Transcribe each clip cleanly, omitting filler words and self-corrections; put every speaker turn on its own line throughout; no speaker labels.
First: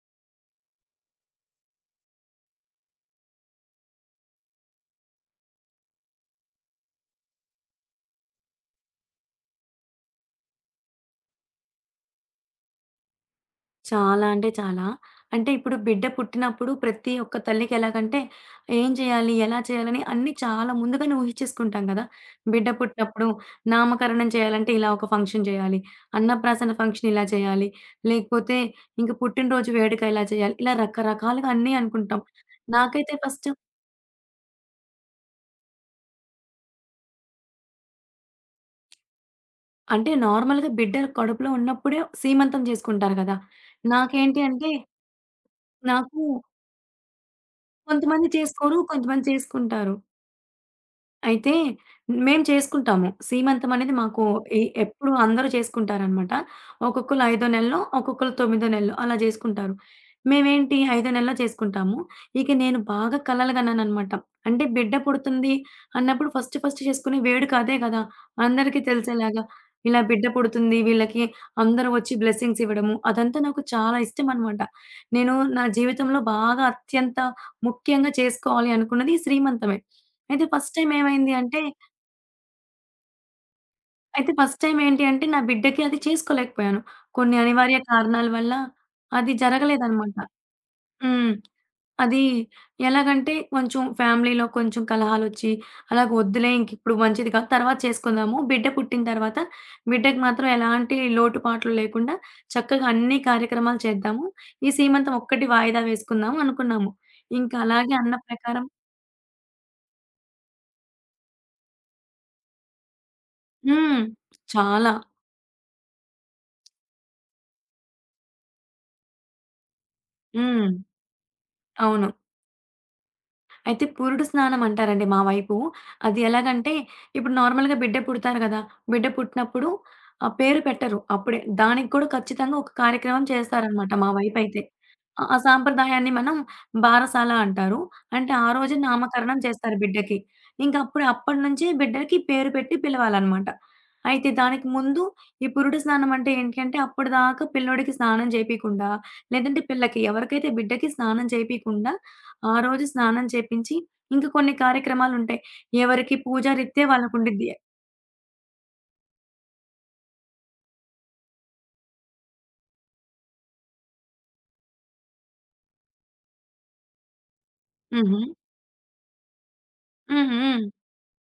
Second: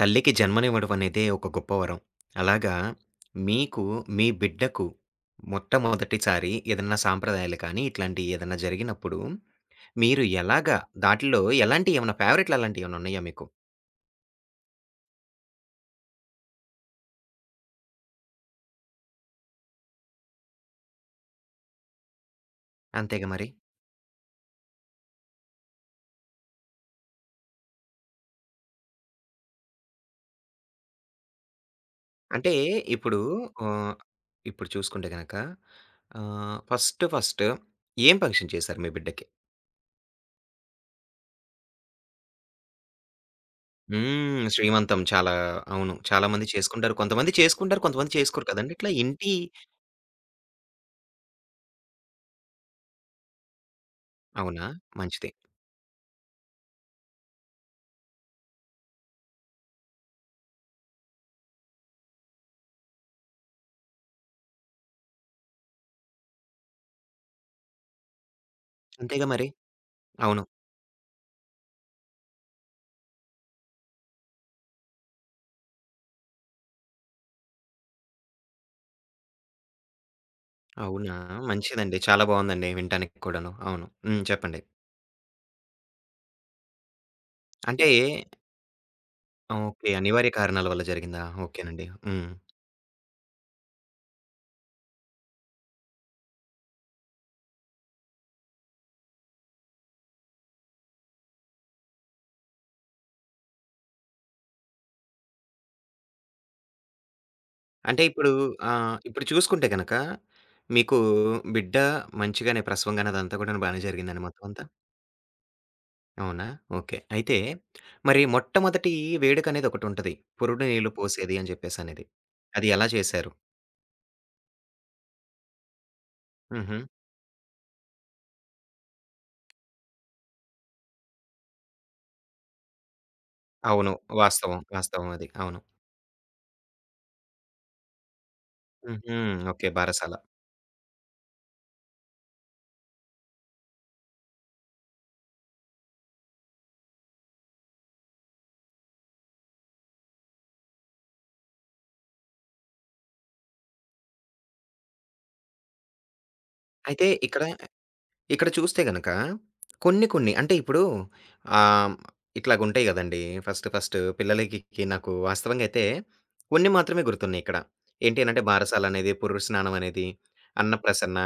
తల్లికి జన్మనివ్వడం అనేదే ఒక గొప్ప వరం. అలాగా మీకు, మీ బిడ్డకు మొట్టమొదటిసారి ఏదన్నా సాంప్రదాయాలు కానీ, ఇట్లాంటియి ఏదన్నా జరిగినప్పుడు, మీరు ఎలాగా దాటిలో ఎలాంటియి ఏమన్నా ఫేవరెట్లు అలాంటియేమన్నా ఉన్నాయా మీకు?
చాలా అంటే చాలా. అంటే ఇప్పుడు బిడ్డ పుట్టినప్పుడు ప్రతి ఒక్క తల్లికి ఎలాగంటే ఏం చేయాలి? ఎలా చేయాలని అన్నీ చాలా ముందుగానే ఊహిచ్చేసుకుంటాం గదా! బిడ్డ పుట్టినప్పుడు
అంతేగా మరి.
నామకరణం చేయాలంటే ఇలా ఒక ఫంక్షన్ చేయాలి. అన్నప్రాసన ఫంక్షన్ ఇలా చేయాలి. లేకపోతే ఇంక పుట్టినరోజు వేడుక ఇలా చేయాలి. ఇలా రకరకాలుగా అన్నీ అనుకుంటాం.
అంటే
నాకైతే
ఇప్పుడు
ఫస్ట్
ఆహ్, ఇప్పుడు చూసుకుంటే గనక ఫస్ట్ ఫస్ట్ ఏం పరిచయం చేశారు మీ బిడ్డకి?
అంటే నార్మల్‌గా బిడ్డ కడుపులో ఉన్నప్పుడే సీమంతం చేసుకుంటారు గదా! నాకేంటి
హ్మ్.
అంటే
శ్రీమంతం చాలా అవును.
నాకు
చాలా మంది చేసుకుంటారు. కొంతమంది చేసుకుంటారు. కొంతమంది
కొంతమంది
చేసుకోరు కదండీ!
చేసుకోరు.
ఇట్లా
కొంతమంది
ఇంటి
చేసుకుంటారు. అయితే మేము చేసుకుంటాము. సీమంతం అనేది మాకు ఎ
అవునా?
ఎప్పుడు
మంచిది.
అందరూ చేసుకుంటారనమాట. ఒక్కొక్కళ్ళు ఐదో నెలలో, ఒక్కొక్కళ్ళు తొమ్మిదో నెలలో అలా చేసుకుంటారు. మేమేంటి ఐదో నెలలో చేసుకుంటాము. ఇక నేను బాగా కలలుగన్నాననమాట. అంటే బిడ్డ పుడుతుంది అన్నప్పుడు ఫస్ట్ ఫస్ట్ చేసుకునే వేడుక అదే కదా! అందరికీ
అంతేగా
తెలిసేలాగా
మరి.
ఇలా బిడ్డ
అవును.
పుడుతుంది వీళ్ళకి అందరూ వచ్చి బ్లెస్సింగ్స్ ఇవ్వడము. అదంతా నాకు చాలా ఇష్టం అనమాట. నేను నా జీవితంలో బాగా అత్యంత ముఖ్యంగా చేసుకోవాలి అనుకున్నది ఈ శ్రీమంతమే. అయితే ఫస్ట్ టైమ్
అవునా!
ఏమైంది అంటే
మంచిదండి. చాలా బావుందండి వినటానికి కూడాను. అవును. హ్మ్.
అయితే ఫస్ట్
చెప్పండి.
టైమ్ ఏంటి అంటే నా బిడ్డకి అది చేసుకోలేకపోయాను. కొన్ని అనివార్య
అంటే
కారణాల వల్ల అది
ఓకే.
జరగలేదనమాట.
అనివార్య కారణాల వల్ల జరిగిందా?
హ్మ్.
ఓకేనండి.
అది
హ్మ్.
ఎలాగంటే కొంచెం ఫ్యామిలీలో కొంచెం కలహాలొచ్చి అలాగ వద్దులే ఇంకిప్పుడు మంచిది కాదు. తర్వాత చేసుకుందాము. బిడ్డ పుట్టిన తర్వాత బిడ్డకి మాత్రం ఎలాంటి లోటుపాట్లు లేకుండా చక్కగా అన్ని కార్యక్రమాలు చేద్దాము. ఈ సీమంతం ఒక్కటి వాయిదా వేసుకుందాం అనుకున్నాము. ఇంకా అలాగే
అంటే
అన్న
ఇప్పుడు
ప్రకారం
ఇప్పుడు చూసుకుంటే గనక మీకు బిడ్డ మంచిగానే ప్రసవం గాని అదంతా కూడాను బానే
హ్మ్.
జరిగిందండి మొత్తం అంతా?
చాలా.
అవునా? ఓకే. అయితే మరి మొట్టమొదటి వేడుకనేది ఒకటుంటది. పురుడు
హ్మ్.
నీళ్లు పోసేది అని చెప్పేసనేది.
అవును.
అది ఎలా చేశారు?
అయితే పురుడు స్నానం అంటారండి మా వైపు. అది ఎలాగంటే,
హుహు.
ఇప్పుడు నార్మల్‌గా బిడ్డ పుడతారు గదా! బిడ్డ పుట్టినప్పుడు పేరు పెట్టరు అప్పుడే. దానికి కూడా ఖచ్చితంగా ఒక కార్యక్రమం చేస్తారనమాట
అవును.
మా
వాస్తవం.
వైపయితే.
వాస్తవం
ఆ!
అది.
ఆ
అవును.
సాంప్రదాయాన్ని మనం బారసాల అంటారు. అంటే ఆ రోజే
హుహు.
నామకరణం
ఓకే.
చేస్తారు
బారసాల.
బిడ్డకి. ఇంక అప్పుడే అప్పటి నుంచి బిడ్డకి పేరు పెట్టి పిలవాలనమాట. అయితే దానికి ముందు ఈ పురుడు స్నానం అంటే ఏంటంటే, అప్పటిదాకా పిల్లోడికి స్నానం జేపీయకుండా, లేదంటే పిల్లకి ఎవరికైతే బిడ్డకి స్నానం జేపీయకుండా ఆ రోజు స్నానం చేపించి, ఇంక కొన్ని కార్యక్రమాలుంటాయి. ఎవరికి పూజా రీత్యా
అయితే ఇక్కడ
వాళ్ళకుండిద్ది.
ఇక్కడ చూస్తే గనక కొన్ని అంటే ఇప్పుడు ఆహ్, ఇట్లాగుంటాయి గదండీ! ఫస్ట్ ఫస్ట్ పిల్లలకి నాకు వాస్తవంగా అయితే కొన్ని మాత్రమే గుర్తున్నాయిక్కడ.
హుహు.
ఏంటి అనంటే బారసాలనేది, పురుడు స్నానం అనేది,
హ్మ్. హ్మ్.
అన్నప్రసన్న,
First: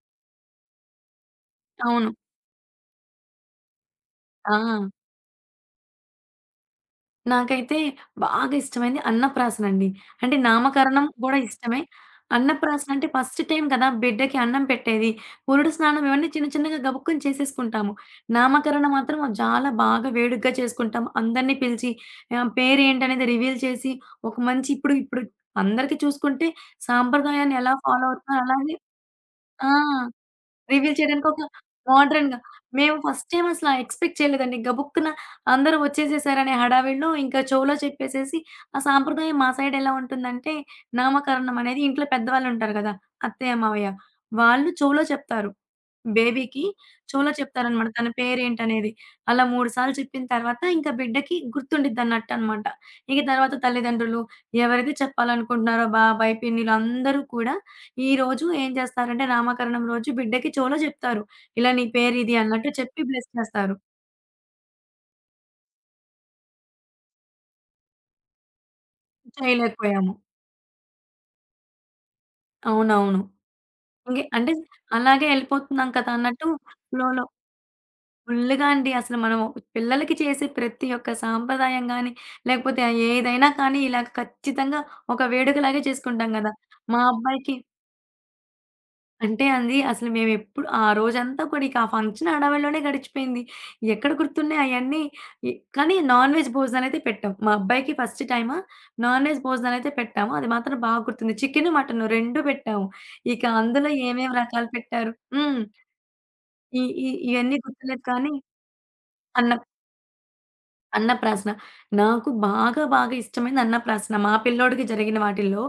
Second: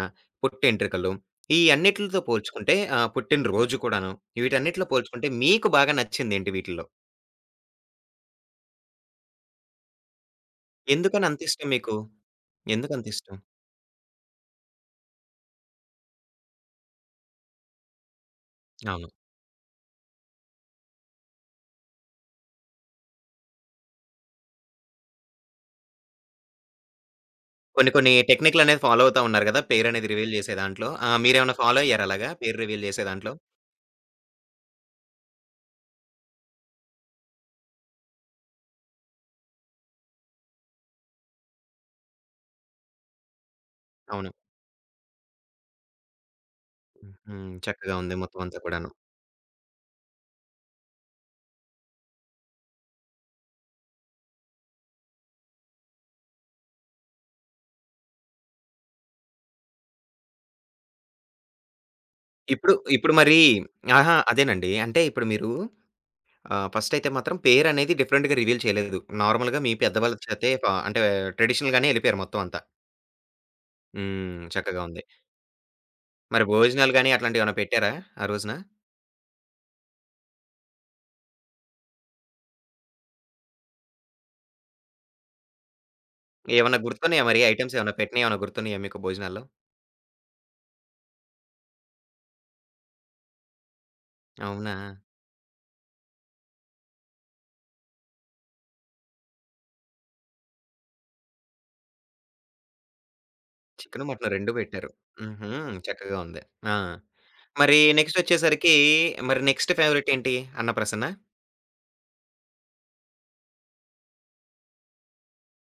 పుట్టెంట్రుకలు ఈ
అవును.
అన్నిట్లితో పోల్చుకుంటే పుట్టినరోజు కూడాను
ఆ!
వీటన్నిటిలో పోల్చుకుంటే మీకు బాగా నచ్చిందేంటి వీటిల్లో?
నాకైతే బాగా ఇష్టమైంది అన్నప్రాసనండి. అంటే నామకరణం
ఎందుకని
గూడా
అంత ఇష్టం
ఇష్టమే.
మీకు?
అన్నప్రాసన అంటే
ఎందుకంత ఇష్టం?
ఫస్ట్ టైమ్ కదా! బిడ్డకి అన్నం పెట్టేది. పురుడు స్నానం ఇవన్నీ చిన్న చిన్నగా గబుక్కున చేసేసుకుంటాము. నామకరణం
అవును.
మాత్రం చాలా బాగా వేడుగ్గా చేసుకుంటాం. అందరిని పిలిచి పేరేంటనేది రివీల్ చేసి ఒక మంచి ఇప్పుడు ఇప్పుడు అందరికి చూసుకుంటే సాంప్రదాయాన్ని ఎలా
కొన్ని
ఫాలో
కొన్ని
అవుతున్నారు అలాగే
టెక్నిక్‌లనేవి ఫాలో అవుతా ఉన్నారు గదా!
ఆ!
పేరనేది రివీల్ జేసే దాంట్లో.
రివీల్
ఆ!
చేయడానికి ఒక
మీరేమన్నా ఫాలో అయ్యారా అలాగా
మోడర్న్‌గా
పేరు రివీల్
మేము
జేసే
ఫస్ట్
దాంట్లో?
టైమ్ అసల ఎక్స్‌పెక్ట్ చేయలేదండి. గబుక్కున అందరూ వచ్చేసేసారనే హడావిడిలో ఇంకా చెవులో చెప్పేసేసి ఆ సాంప్రదాయం మా సైడ్ ఎలా ఉంటుందంటే నామకరణం అనేది ఇంట్లో పెద్దవాళ్ళుంటారు గదా! అత్తయ్య, మావయ్య.
అవును.
వాళ్ళు చెవులో చెప్తారు. బేబీకి చెవులో
హ్మ్.
చెప్తారనమాట.
చక్కగా
తన
ఉంది మొత్తం అంతా
పేరేంటనేది.
కూడాను.
అలా 3 సార్లు చెప్పిన తర్వాత ఇంక బిడ్డకి గుర్తుండిద్దన్నట్టనమాట. ఇక తర్వాత తల్లిదండ్రులు ఎవరైతే చెప్పాలనుకుంటున్నారో బాబాయ్, పిన్నిలు అందరూ కూడా ఈరోజు ఏం చేస్తారంటే నామకరణం రోజు బిడ్డకి చెవులో చెప్తారు. ఇలా నీ పేరిది అన్నట్టు
ఇప్పుడు,
చెప్పి
ఇప్పుడు
బ్లెస్
మరి
చేస్తారు.
ఆహా! అదేనండి. అంటే ఇప్పుడు మీరు ఫస్ట్ అయితే మాత్రం పేరనేది డిఫరెంట్‌గా రివీల్ చేయలేదు. నార్మల్‌గా మీ
చేయలేకపోయాము.
పెద్దవాళ్ళ చేతే అంటే ట్రెడిషనల్ గానే ఎళ్ళిపోయారు మొత్తం అంతా.
అవునవును. ఇంగే
హ్మ్.
అంటే
చక్కగా ఉంది.
అలాగే ఎళ్ళిపోతున్నాం కదా!
మరి
అన్నట్టు
భోజనాలు గాని
ఫ్లోలో
అట్లాంటివేమన్నా పెట్టారా ఆ రోజున?
ఫుల్లుగా అండి. అసలు మనం పిల్లలకి చేసే ప్రతి ఒక్క సాంప్రదాయం గాని, లేకపోతే ఏదైనా కానీ ఇలాగ ఖచ్చితంగా ఒక వేడుకలాగే చేసుకుంటాం గదా!
ఏమన్నా
మా
గుర్తున్నాయా మరి
అబ్బాయికి
ఐటెమ్స్ ఏమన్నా పెట్టినయి ఏమన్నా గుర్తున్నాయా మీకు
అంటే
భోజనాల్లో?
అండి అసలు మేమెప్పుడు ఆ రోజంతా కూడా ఇక ఆ ఫంక్షన్ హడావిడిలోనే గడిచిపోయింది. ఎక్కడ గుర్తున్నాయి
అవునా?
అయన్నీ. కానీ నాన్ వెజ్ భోజనాలైతే పెట్టాం. మా అబ్బాయికి ఫస్ట్ టైము నాన్ వెజ్ భోజనాలైతే పెట్టాము. అది మాత్రం బాగా గుర్తుంది. చికెను, మటను 2 పెట్టాము. ఇక అందులో
చికెను, మటను
ఏమేమి
2
రకాలు
పెట్టారు.
పెట్టారు
హుహు.
హ్మ్.
చక్కగా ఉంది. ఆ!
ఈ ఈ ఇయన్నీ
మరి
గుర్తులేదు కానీ
నెక్స్టొచ్చేసరికి మరి
అన్నం.
నెక్స్ట్ ఫేవరెట్ ఏంటి? అన్నప్రసన్నా?
అన్నప్రాసన. నాకు బాగా బాగా ఇష్టమైంది అన్నప్రాసన. మా పిల్లోడికి జరిగిన వాటిల్లో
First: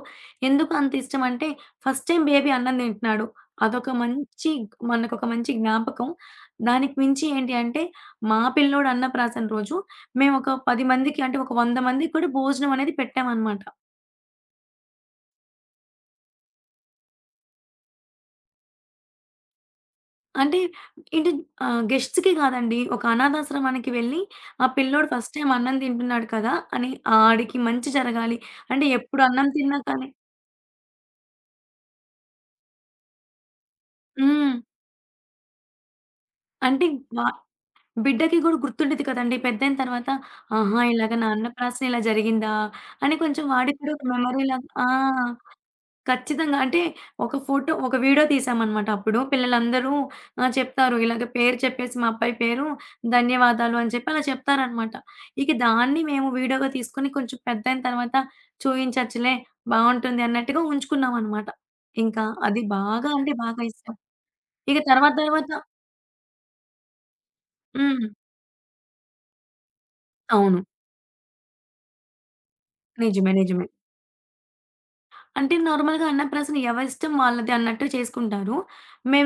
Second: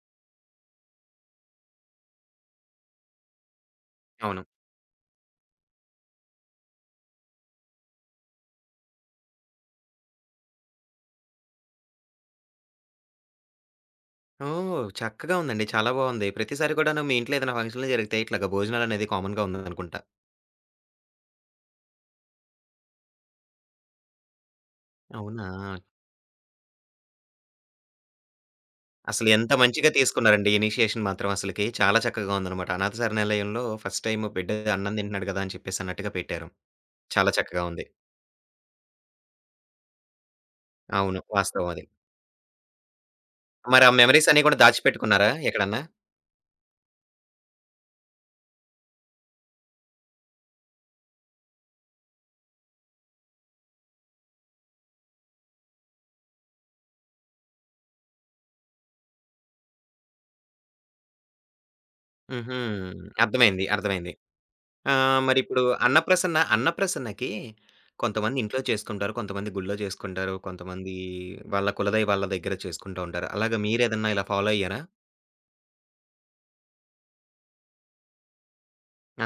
ఎందుకు అంత ఇష్టమంటే ఫస్ట్ టైమ్ బేబీ అన్నం తింటున్నాడు. అదొక
అవును.
మంచి మనకొక మంచి జ్ఞాపకం. దానికి మించి ఏంటి అంటే మా పిల్లోడు అన్నప్రాసన రోజు మేమొక 10 మందికి అంటే ఒక 100 మందికి కూడా భోజనం అనేది పెట్టామనమాట.
ఓహ్! చక్కగా ఉందండి. చాలా బావుంది. ప్రతిసారి కూడాను మీ ఇంట్లో ఏదైనా ఫంక్షన్‌లు జరిగితే ఇట్లాగ భోజనాలనేది కామన్‌గా ఉందనుకుంటా.
అంటే ఏంటి గెస్ట్స్‌కి కాదండి. ఒక అనాథాశ్రమానికి వెళ్ళి ఆ పిల్లోడు ఫస్ట్
అవునా?
టైమ్ అన్నం తింటున్నాడు కదా! అని ఆడికి మంచి జరగాలి. అంటే ఎప్పుడు
అసలు
అన్నం
ఎంత
తిన్నా
మంచిగా
కానీ
తీసుకున్నారండి ఇనీషియేషన్ మాత్రం అసలకి. చాలా చక్కగా ఉందనమాట. అనాథ శరణాలయంలో ఫస్ట్ టైమ్ బిడ్డ
హ్మ్.
అన్నం తింటున్నాడు కదా! అని చెప్పేసి అన్నట్టుగా పెట్టారు.
అంటే వ
చాలా చక్కగా ఉంది.
బిడ్డకి గూడా గుర్తుండేది కదండీ! పెద్దయిన తర్వాత ఆహా! ఇలాగ
అవును.
నా
వాస్తవం అది.
అన్నప్రాసన ఇలా జరిగిందా? అని కొంచెం వాడికి
మరి ఆ
కూడా ఒక
మెమోరీస్ అన్నీ కూడా
మెమరీలాగా ఆ!
దాచిపెట్టుకున్నారా ఎక్కడన్నా?
ఖచ్చితంగా. అంటే ఒక ఫోటో, ఒక వీడియో తీసామనమాట అప్పుడు. పిల్లలందరూ చెప్తారు. ఇలాగ పేరు చెప్పేసి మా అబ్బాయి పేరు ధన్యవాదాలు అని చెప్పి అలా చెప్తారనమాట. ఇక దాన్ని మేము వీడియోగా తీసుకొని కొంచెం పెద్దయిన తర్వాత చూయించచ్చులే బావుంటుంది అన్నట్టుగా ఉంచుకున్నామనమాట. ఇంకా
హుహు.
అది బాగా అంటే బాగా
అర్థమైంది.
ఇష్టం.
అర్థమైంది.
ఇక
ఆ!
తర్వాత తర్వాత
మరిప్పుడు అన్నప్రసన్న, అన్నప్రసన్నకి
హ్మ్.
కొంతమంది ఇంట్లో చేసుకుంటారు. కొంతమంది గుళ్ళో చేసుకుంటారు.
అవును.
కొంతమంది వాళ్ళ కులదైవాళ్ళ దగ్గర చేసుకుంటూ ఉంటారు.
నిజమే.
అలాగా
నిజమే.
మీరేదన్నా ఇలా ఫాలో అయ్యారా?
అంటే నార్మల్‌గా అన్నప్రాసన ఎవరిష్టం వాళ్ళది అన్నట్టు చేసుకుంటారు.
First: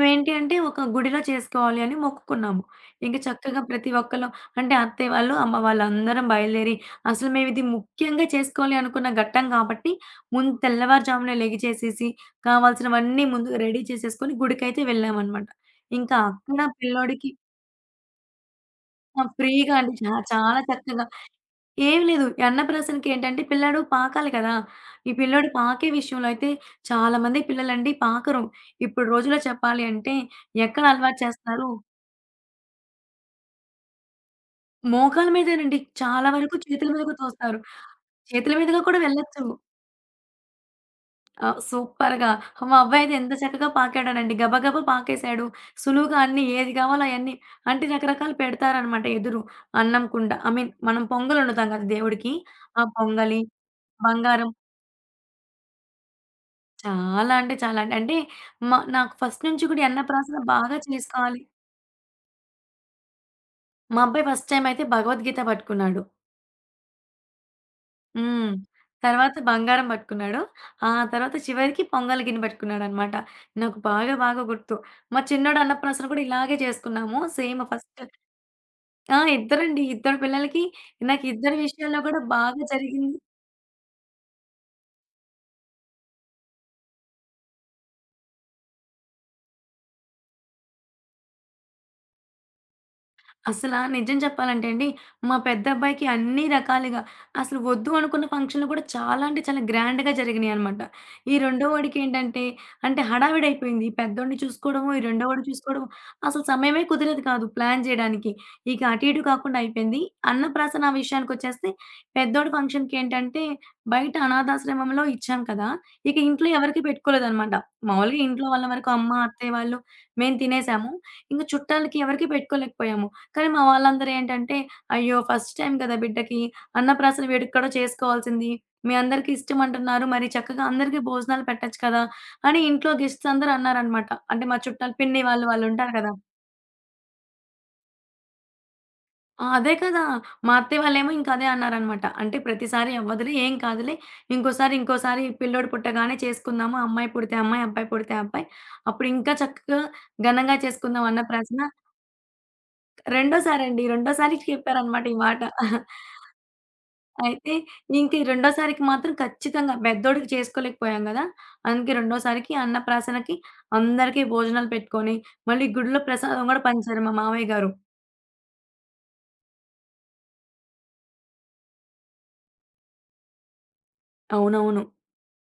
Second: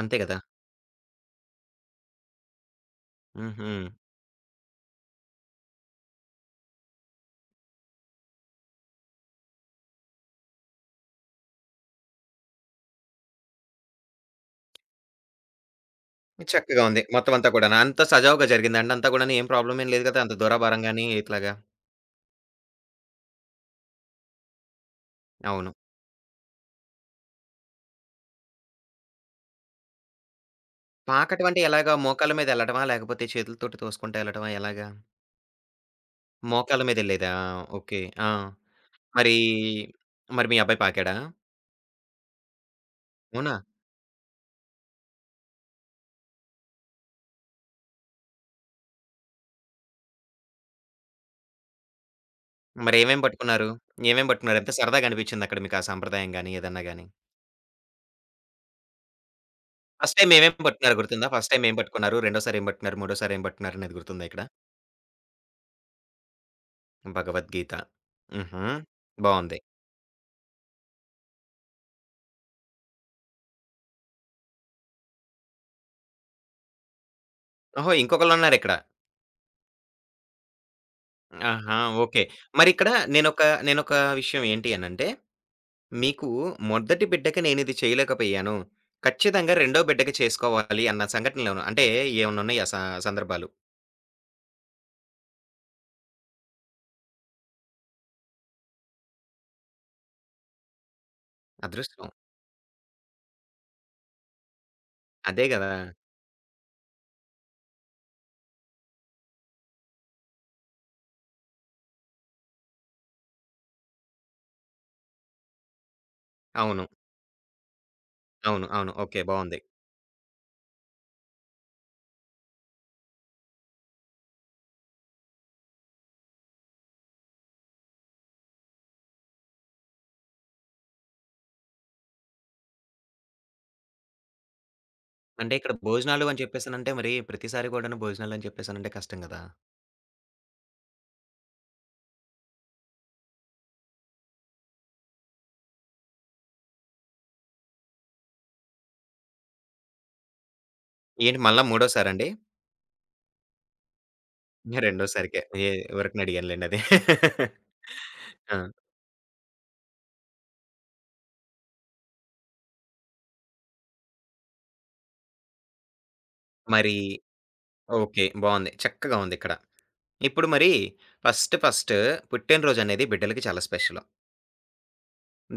అంతే గదా!
అంటే ఒక గుడిలో చేసుకోవాలి అని మొక్కుకున్నాము. ఇంక చక్కగా
హుహు.
ప్రతి ఒక్కళ్ళం అంటే అత్తయ్య వాళ్ళు, అమ్మ వాళ్ళందరం బయలుదేరి అసలు మేమిది ముఖ్యంగా చేసుకోవాలి అనుకున్న ఘట్టం కాబట్టి ముందు తెల్లవారుజామునే లెగిచేసేసి కావాల్సినవన్నీ ముందుగా రెడీ చేసేసుకొని గుడికైతే వెళ్ళామనమాట. ఇంకా అక్కడ
చక్కగా ఉంది.
పిల్లోడికి
మొత్తం అంతా కూడాను. అంతా సజావుగా జరిగిందా అండి అంతా
ఆ!
కూడాను? ఏం
ఫ్రీగా
ప్రాబ్లమ్ ఏం
అండి.
లేదు కదా! అంత
చాలా
దూరాభారం
చక్కగా
గాని ఇట్లాగా.
ఏం లేదు. ఈ అన్నప్రాసనకేంటంటే పిల్లాడు పాకాలి కదా! ఈ పిల్లోడు
అవును.
పాకే విషయంలో అయితే చాలామంది పిల్లలండి పాకరు. ఇప్పుడు రోజుల్లో చెప్పాలి అంటే ఎక్కడ అలవాటు
పాకటం అంటే
చేస్తున్నారు?
ఎలాగా? మోకాళ్ళ మీద ఎళ్ళటమా? లేకపోతే చేతులతోటి తోసుకుంటా ఎళ్ళటమా ఎలాగా?
మోకాళ్ళ మీదేనండి. చాలా వరకు
మోకాళ్ళ
చేతుల
మీద
మీదకు
ఎళ్ళేదా?
తోస్తారు.
ఓకే. ఆ!
చేతుల మీదుగా కూడా
మరి,
వెళ్ళొచ్చు.
మరి మీ అబ్బాయి పాకాడా?
ఆ! సూపర్‌గా. మా అబ్బాయితే ఎంత
అవునా?
చక్కగా పాకాడోనండి. గబగబా పాకేసాడు. సులువుగా అన్నీ ఏది కావాలో అయన్నీ అంటే రకరకాలు పెడతారనమాట ఎదురు. అన్నం కుండ ఐ మీన్ మనం పొంగలొండుతాం కదా! దేవుడికి. ఆ
మరేమేం
పొంగలి,
పట్టుకున్నారు? ఏమేం
బంగారం
పట్టుకున్నారు? ఎంత సరదాగా అనిపించింది అక్కడ మీకు ఆ సంప్రదాయం గాని, ఏదన్నా గాని?
చాలా అంటే చాలా అండి. అంటే నాకు ఫస్ట్ నుంచి కూడా ఈ
ఫస్ట్ టైమ్
అన్నప్రాసన
ఏమేం
బాగా
పట్టుకున్నారో గుర్తుందా?
చేసుకోవాలి.
ఫస్ట్ టైమ్ ఏం పట్టుకున్నారు? రెండోసారి ఏం పట్టుకున్నారు? మూడోసారి ఏం పట్టుకున్నారు అనేది
మా అబ్బాయి
గుర్తుందా ఇక్కడ?
ఫస్ట్ టైమ్ అయితే భగవద్గీత పట్టుకున్నాడు.
భగవద్గీత.
హ్మ్.
హుహు.
తర్వాత
బావుంది.
బంగారం పట్టుకున్నాడు. ఆ తర్వాత చివరికి పొంగల్ గిన్నె పట్టుకున్నాడనమాట. నాకు బాగా బాగా గుర్తు. మా చిన్నోడు అన్నప్రాసన కూడా ఇలాగే చేసుకున్నాము. సేమ్
ఓహో!
ఫస్ట్
ఇంకొకళ్ళున్నారిక్కడ.
ఆ! ఇద్దరండి. ఇద్దరు పిల్లలకి నాకు ఇద్దరి
ఆహా!
విషయాల్లో కూడా
ఓకే.
బాగా
మరిక్కడ
జరిగింది.
నేనొక నేనొక విషయం ఏంటి అనంటే, మీకు మొదటి బిడ్డకి నేనిది చేయలేకపోయాను. ఖచ్చితంగా రెండో బిడ్డకి చేసుకోవాలి అన్న సంఘటనలేమన్నా అంటే ఏమన్నున్నాయా సందర్భాలు?
అసలా నిజం చెప్పాలంటే అండి, మా పెద్దబ్బాయికి అన్ని రకాలుగా అసలు వద్దు అనుకున్న ఫంక్షన్‌లు కూడా చాలా అంటే చాలా గ్రాండ్‌గా జరిగినియనమాట. ఈ రెండో
అదృష్టం.
వాడికేంటంటే, అంటే హడావిడైపోయింది. ఈ పెద్దోడిని చూసుకోవడము, ఈ రెండో
అదే
వాడిని
గదా!
చూసుకోవడము, అసలు సమయమే కుదిరేది కాదు ప్లాన్ జేయడానికి. ఇక అటు ఇటు కాకుండా అయిపోయింది. అన్నప్రాసన విషయానికొచ్చేస్తే, పెద్దోడి ఫంక్షన్‌కేంటంటే, బయట అనాథాశ్రమంలో ఇచ్చాం కదా! ఇక ఇంట్లో ఎవరికీ
అవును.
పెట్టుకోలేదనమాట. మామూలుగా ఇంట్లో వాళ్ళ
అవును.
వరకు
అవును.
అమ్మ,
ఓకే.
అత్తయ్య
బావుంది.
వాళ్ళు మేము తినేసాము. ఇంక చుట్టాలకి ఎవరికీ పెట్టుకోలేకపోయాము. కానీ మా వాళ్ళందరూ ఏంటంటే, "అయ్యో! ఫస్ట్ టైమ్ కదా బిడ్డకి, అన్నప్రాసన వేడుక కూడా చేసుకోవాల్సింది. మీ అందరికీ ఇష్టం అంటున్నారు. మరి చక్కగా అందరికీ భోజనాలు పెట్టొచ్చు కదా!" అని ఇంట్లో గెస్ట్స్ అందరూ అన్నారనమాట. అంటే మా చుట్టాలు పిన్ని వాళ్ళు
అంటే ఇక్కడ
వాళ్ళుంటారు కదా!
భోజనాలు అని చెప్పేసానంటే మరి ప్రతిసారి కూడాను భోజనాలని చెప్పేసానంటే కష్టం గదా!
ఆ! అదే కదా! మా అత్తయ్య వాళ్ళేమో ఇంక అదే అన్నారనమాట. "అంటే ప్రతిసారి అవ్వదులే, ఏం కాదులే. ఇంకోసారి, ఇంకోసారి పిల్లోడు పుట్టగానే చేసుకుందాము. అమ్మాయి పుడితే అమ్మాయి, అబ్బాయి పుడితే అబ్బాయి. అప్పుడు ఇంకా చక్కగా ఘనంగా చేసుకుందాం
ఏంటి
అన్నప్రాసన."
మళ్ళా మూడోసారండి?
రెండోసారండి. రెండోసారి అండి, రెండోసారి చెప్పారనమాట ఈ మాట.
రెండోసారికే. ఏ ఊరకనే అడిగానులెండి అది.
అయితే ఇంక ఈ
ఆ!
రెండోసారికి మాత్రం ఖచ్చితంగా పెద్దోడికి చేసుకోలేకపోయాం గదా! అందుకే రెండోసారికి అన్నప్రాసనకి అందరికీ భోజనాలు పెట్టుకొని, మళ్ళీ గుడిలో ప్రసాదం గూడా
మరి
పంచారు మా మామయ్య గారు.
ఓకే. బావుంది. చక్కగా ఉందిక్కడ. ఇప్పుడు మరి ఫస్ట్ ఫస్ట్ పుట్టినరోజనేది బిడ్డలకి చాలా స్పెషలు.
అవునవును.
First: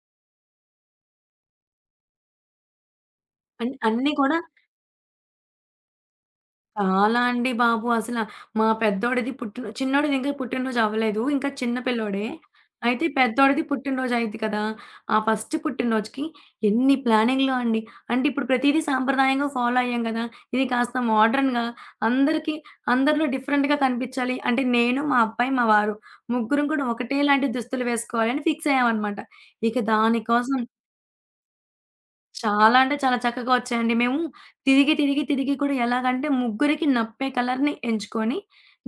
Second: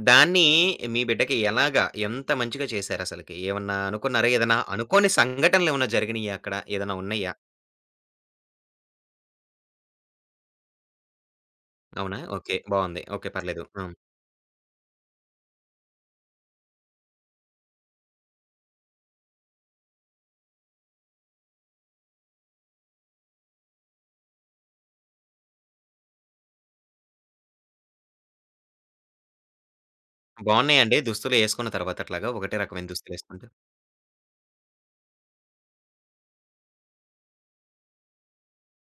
దాన్ని మీ బిడ్డకి ఎలాగా, ఎంత మంచిగా చేశారసలకి? ఏమన్నా
అన్నీ
అనుకున్నారా?
కూడా
ఏదన్నా అనుకోని సంఘటనలేమన్నా జరిగినియ్యా అక్కడ? ఏదన్నా
చాలా
ఉన్నయ్యా?
అండి బాబు. అసల మా పెద్దోడిది పుట్టిన చిన్నోడిది ఇంకా పుట్టినరోజు అవ్వలేదు. ఇంకా చిన్న
అవునా?
పిల్లోడే.
ఓకే. బావుంది.
అయితే
ఓకే.
పెద్దోడిది
పర్లేదు. ఆ!
పుట్టినరోజు అయ్యిద్ది కదా! ఆ ఫస్ట్ పుట్టినరోజుకి ఎన్ని ప్లానింగ్‌లో అండి. అంటే ఇప్పుడు ప్రతీదీ సాంప్రదాయంగా ఫాలో అయ్యాం కదా! ఇది కాస్త మోడర్న్‌గా అందరికి అందరిలో డిఫరెంట్‌గా కనిపించాలి. అంటే నేను, మా అబ్బాయి, మా వారు ముగ్గురం కూడా ఒకటే లాంటి దుస్తులు వేసుకోవాలని ఫిక్స్ అయ్యామనమాట. ఇక దానికోసం
బావున్నాయండి దుస్తులు యేసుకున్న తర్వాత అట్లాగా? ఒకటే
చాలా
రకమైన
అంటే చాలా
దుస్తులేసుకుంటే.
చక్కగా వచ్చాయండి. మేము తిరిగి, తిరిగి, తిరిగి కూడా ఎలాగంటే ముగ్గురికి నప్పే కలర్‌ని ఎంచుకొని,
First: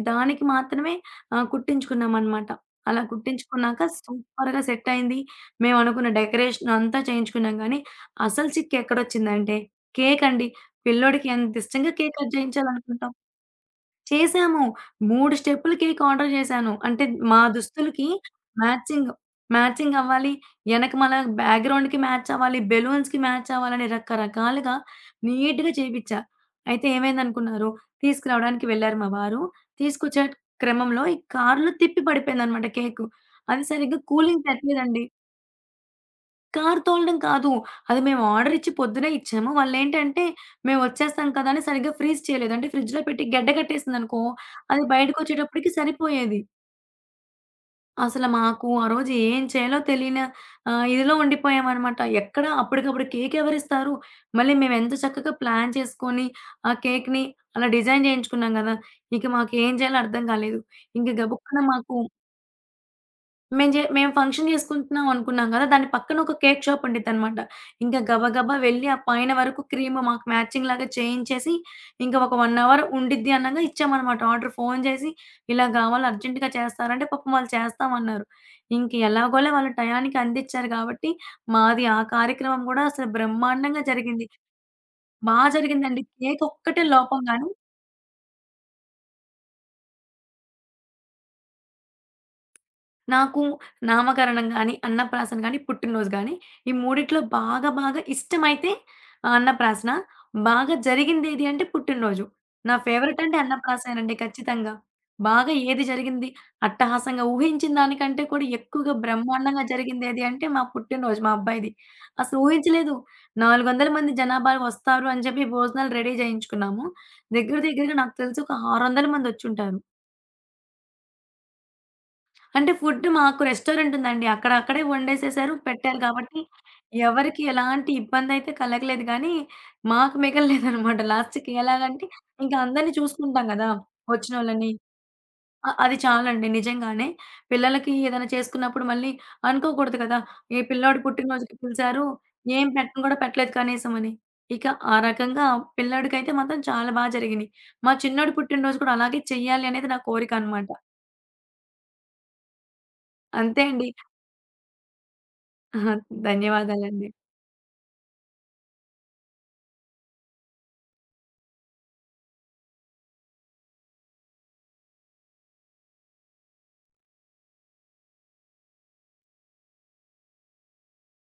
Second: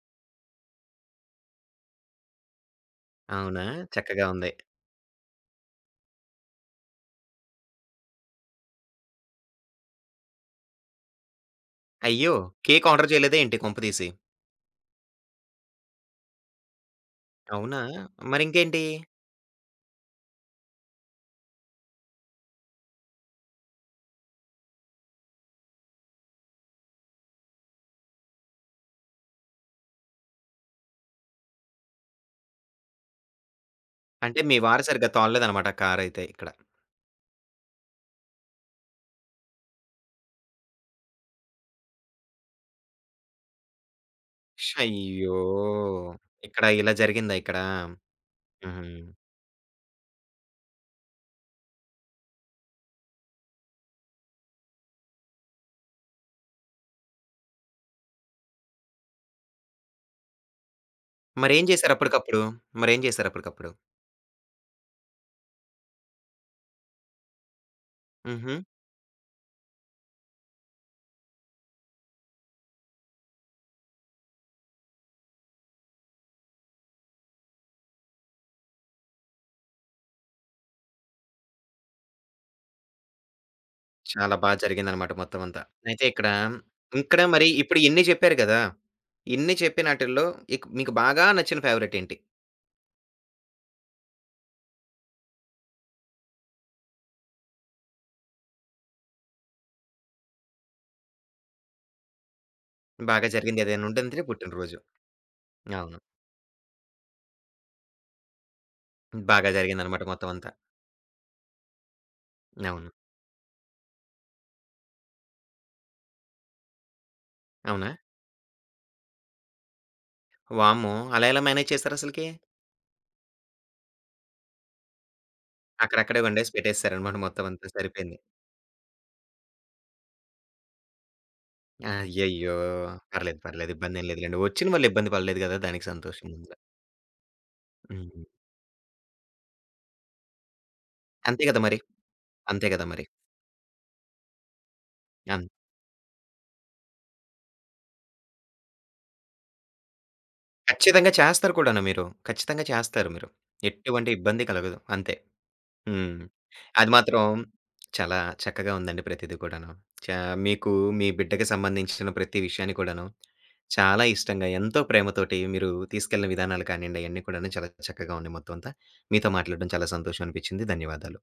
దానికి మాత్రమే కుట్టించుకున్నామనమాట. అలా
అవునా?
కుట్టించుకున్నాక
చక్కగా ఉంది.
సూపర్‌గా సెట్ అయింది. మేము అనుకున్న డెకరేషన్ అంతా చేయించుకున్నాం గానీ, అసలు చిక్కెక్కడొచ్చిందంటే కేకండి. పిల్లోడికి ఎంత ఇష్టంగా కేక్
అయ్యో!
కట్
కేక్ ఆర్డర్
చేయించాలనుకుంటాం.
చేయలేదా ఏంటి కొంపదీసి?
చేశాము. 3 స్టెప్పులు కేక్ ఆర్డర్ చేశాను. అంటే మా
అవునా?
దుస్తులకి
మరింకేంటి?
మ్యాచింగ్, మ్యాచింగ్ అవ్వాలి. ఎనకమాల బ్యాక్‌గ్రౌండ్‌కి మ్యాచ్ అవ్వాలి. బెలూన్స్‌కి మ్యాచ్ అవ్వాలని రకరకాలుగా నీట్‌గా చేపిచ్చా. అయితే ఏమైందనుకున్నారు? తీసుకురావడానికి వెళ్లారు మా వారు. తీసుకొచ్చే క్రమంలో ఈ కార్‌లో తిప్పి పడిపోయిందనమాట కేకు. అది సరిగ్గా
అంటే
కూలింగ్
మీ వారు
తట్టలేదండి.
సరిగ్గా తోలలేదనమాట కారైతే ఇక్కడ.
కారు తోలడం కాదు. అది మేము ఆర్డర్ ఇచ్చి పొద్దునే ఇచ్చాము. వాళ్ళేంటంటే మేమొచ్చేస్తాం కదా! అని సరిగ్గా ఫ్రీజ్ చేయలేదు. అంటే ఫ్రిడ్జ్‌లో పెట్టి గడ్డ కట్టేసిందనుకో, అది
అయ్యో!
బయటకొచ్చేటప్పటికి సరిపోయేది.
ఇక్కడ ఇలా జరిగిందా ఇక్కడ?
అసలు మాకు ఆ
హుహు.
రోజు ఏం చేయాలో తెలియని ఇదిలో ఉండిపోయామనమాట. ఎక్కడ అప్పటికప్పుడు కేక్ ఎవరిస్తారు? మళ్ళీ మేమెంత చక్కగా ప్లాన్ చేసుకొని, ఆ కేక్‌ని అలా డిజైన్ చేయించుకున్నాం గదా! ఇక మాకేం చేయాలో అర్థం కాలేదు. ఇంక గబుక్కున
మరేం జేశారు
మాకు
అప్పటికప్పుడు? మరేం జేశారు అప్పటికప్పుడు?
మేము ఫంక్షన్ జేసుకుంటున్నాం అనుకున్నాం గదా! దాని పక్కన ఒక కేక్ షాప్ ఉండిద్దనమాట. ఇంకా గబగబా
హుహు.
వెళ్లి ఆ పైన వరకు క్రీమ్ మాకు మ్యాచింగ్‌లాగా చేయించేసి, ఇంకా ఒక 1 అవర్ ఉండిద్ది అనంగా ఇచ్చామనమాట ఆర్డర్. ఫోను జేసి, "ఇలా గావాలి అర్జెంట్‌గా చేస్తారా?" అంటే పాపం వాళ్ళు చేస్తామన్నారు. ఇంక ఎలాగోలా వాళ్ళు టయానికి అందిచ్చారు గాబట్టి, మాది ఆ కార్యక్రమం గూడా అసలు బ్రహ్మాండంగా జరిగింది.
చాలా బా జరిగిందనమాట
బా
మొత్తం అంతా.
జరిగిందండి.
అయితే ఇక్కడ,
కేక్ ఒక్కటే లోపం
ఇక్కడ మరి
గాని
ఇప్పుడు ఇన్ని చెప్పారు గదా! ఇన్ని చెప్పినాటిల్లో మీకు బాగా నచ్చిన ఫేవరెట్ ఏంటి?
నాకు నామకరణం గానీ, అన్నప్రాసన గానీ, పుట్టినరోజు గానీ, ఈ మూడిట్లో బాగా బాగా ఇష్టమైతే ఆ అన్నప్రాసన. బాగా జరిగిందేది అంటే పుట్టినరోజు. నా ఫేవరెట్
బాగా
అంటే
జరిగింది ఏదైనా
అన్నప్రాసనేనండి
ఉందంటే
ఖచ్చితంగా.
పుట్టినరోజు.
బాగా ఏది
అవును.
జరిగింది అట్టహాసంగా ఊహించిన దానికంటే కూడా ఎక్కువగా
బాగా
బ్రహ్మాండంగా
జరిగిందనమాట
జరిగిందేది అంటే
మొత్తమంతా.
మా పుట్టినరోజు మా అబ్బాయిది. అసలు
అవును.
ఊహించలేదు. 400 మంది జనాభా వస్తారు అని చెప్పి భోజనాలు రెడీ చేయించుకున్నాము. దగ్గర
అవునా?
దగ్గరగా నాకు తెలిసి ఒక 600 మందొచ్చుంటారు.
వామ్మో! అలా ఎలా మేనేజ్ చేశారసలకి?
అంటే ఫుడ్ మాకు రెస్టారెంట్ ఉందండి. అక్కడ అక్కడే వండేసేసారు. పెట్టారు
అక్కడక్కడే
కాబట్టి
వండేసి పెట్టేసేసారనమాట
ఎవరికీ
మొత్తమంతా
ఎలాంటి
సరిపోయింది.
ఇబ్బందయితే కలగలేదు గానీ, మాకు మిగలలేదనమాట లాస్ట్‌కి. ఎలాగంటే ఇంక
అయ్యయ్యో!
అందరిని
పర్లేదు,
చూసుకుంటాం గదా!
పర్లేదు. ఇబ్బందేం లేదులెండి.
వచ్చినోళ్ళని.
వచ్చిన వాళ్ళు ఇబ్బంది పడలేదు గదా! దానికి
అది
సంతోషం
చాలండి
ముందుల.
నిజంగానే. పిల్లలకి
హ్మ్.
ఏదైనా చేసుకున్నప్పుడు మళ్ళీ అనుకోకూడదు కదా! ఏ పిల్లోడు
అంతే
పుట్టినరోజుకి
గదా మరి.
పిలిచారు. ఏం
అంతే గదా
పెట్టను
మరి.
గూడా పెట్టలేదు కనీసం అని. ఇక ఆ రకంగా
అన్
పిల్లాడికైతే మాత్రం చాలా బా జరిగినియి. మా చిన్నోడి పుట్టినరోజు కూడా అలాగే చెయ్యాలి అనేది నా కోరికనమాట.
ఖచ్చితంగా చేస్తారు కూడాను మీరు. ఖచ్చితంగా చేస్తారు మీరు.
అంతే అండి.
ఎటువంటి ఇబ్బంది కలగదు. అంతే.
ఆహా!
హ్మ్. అది
ధన్యవాదాలండి.
మాత్రం చాలా చక్కగా ఉందండి ప్రతీది కూడాను. చా మీకు మీ బిడ్డకి సంబంధించిన ప్రతి విషయాన్ని కూడాను చాలా ఇష్టంగా, ఎంతో ప్రేమతోటి మీరు తీసుకెళ్ళిన విధానాలు కానియండి, అయన్నీ కూడాను చాలా చక్కగా ఉన్నాయి మొత్తం అంతా. మీతో మాట్లాడడం చాలా సంతోషం అనిపించింది. ధన్యవాదాలు.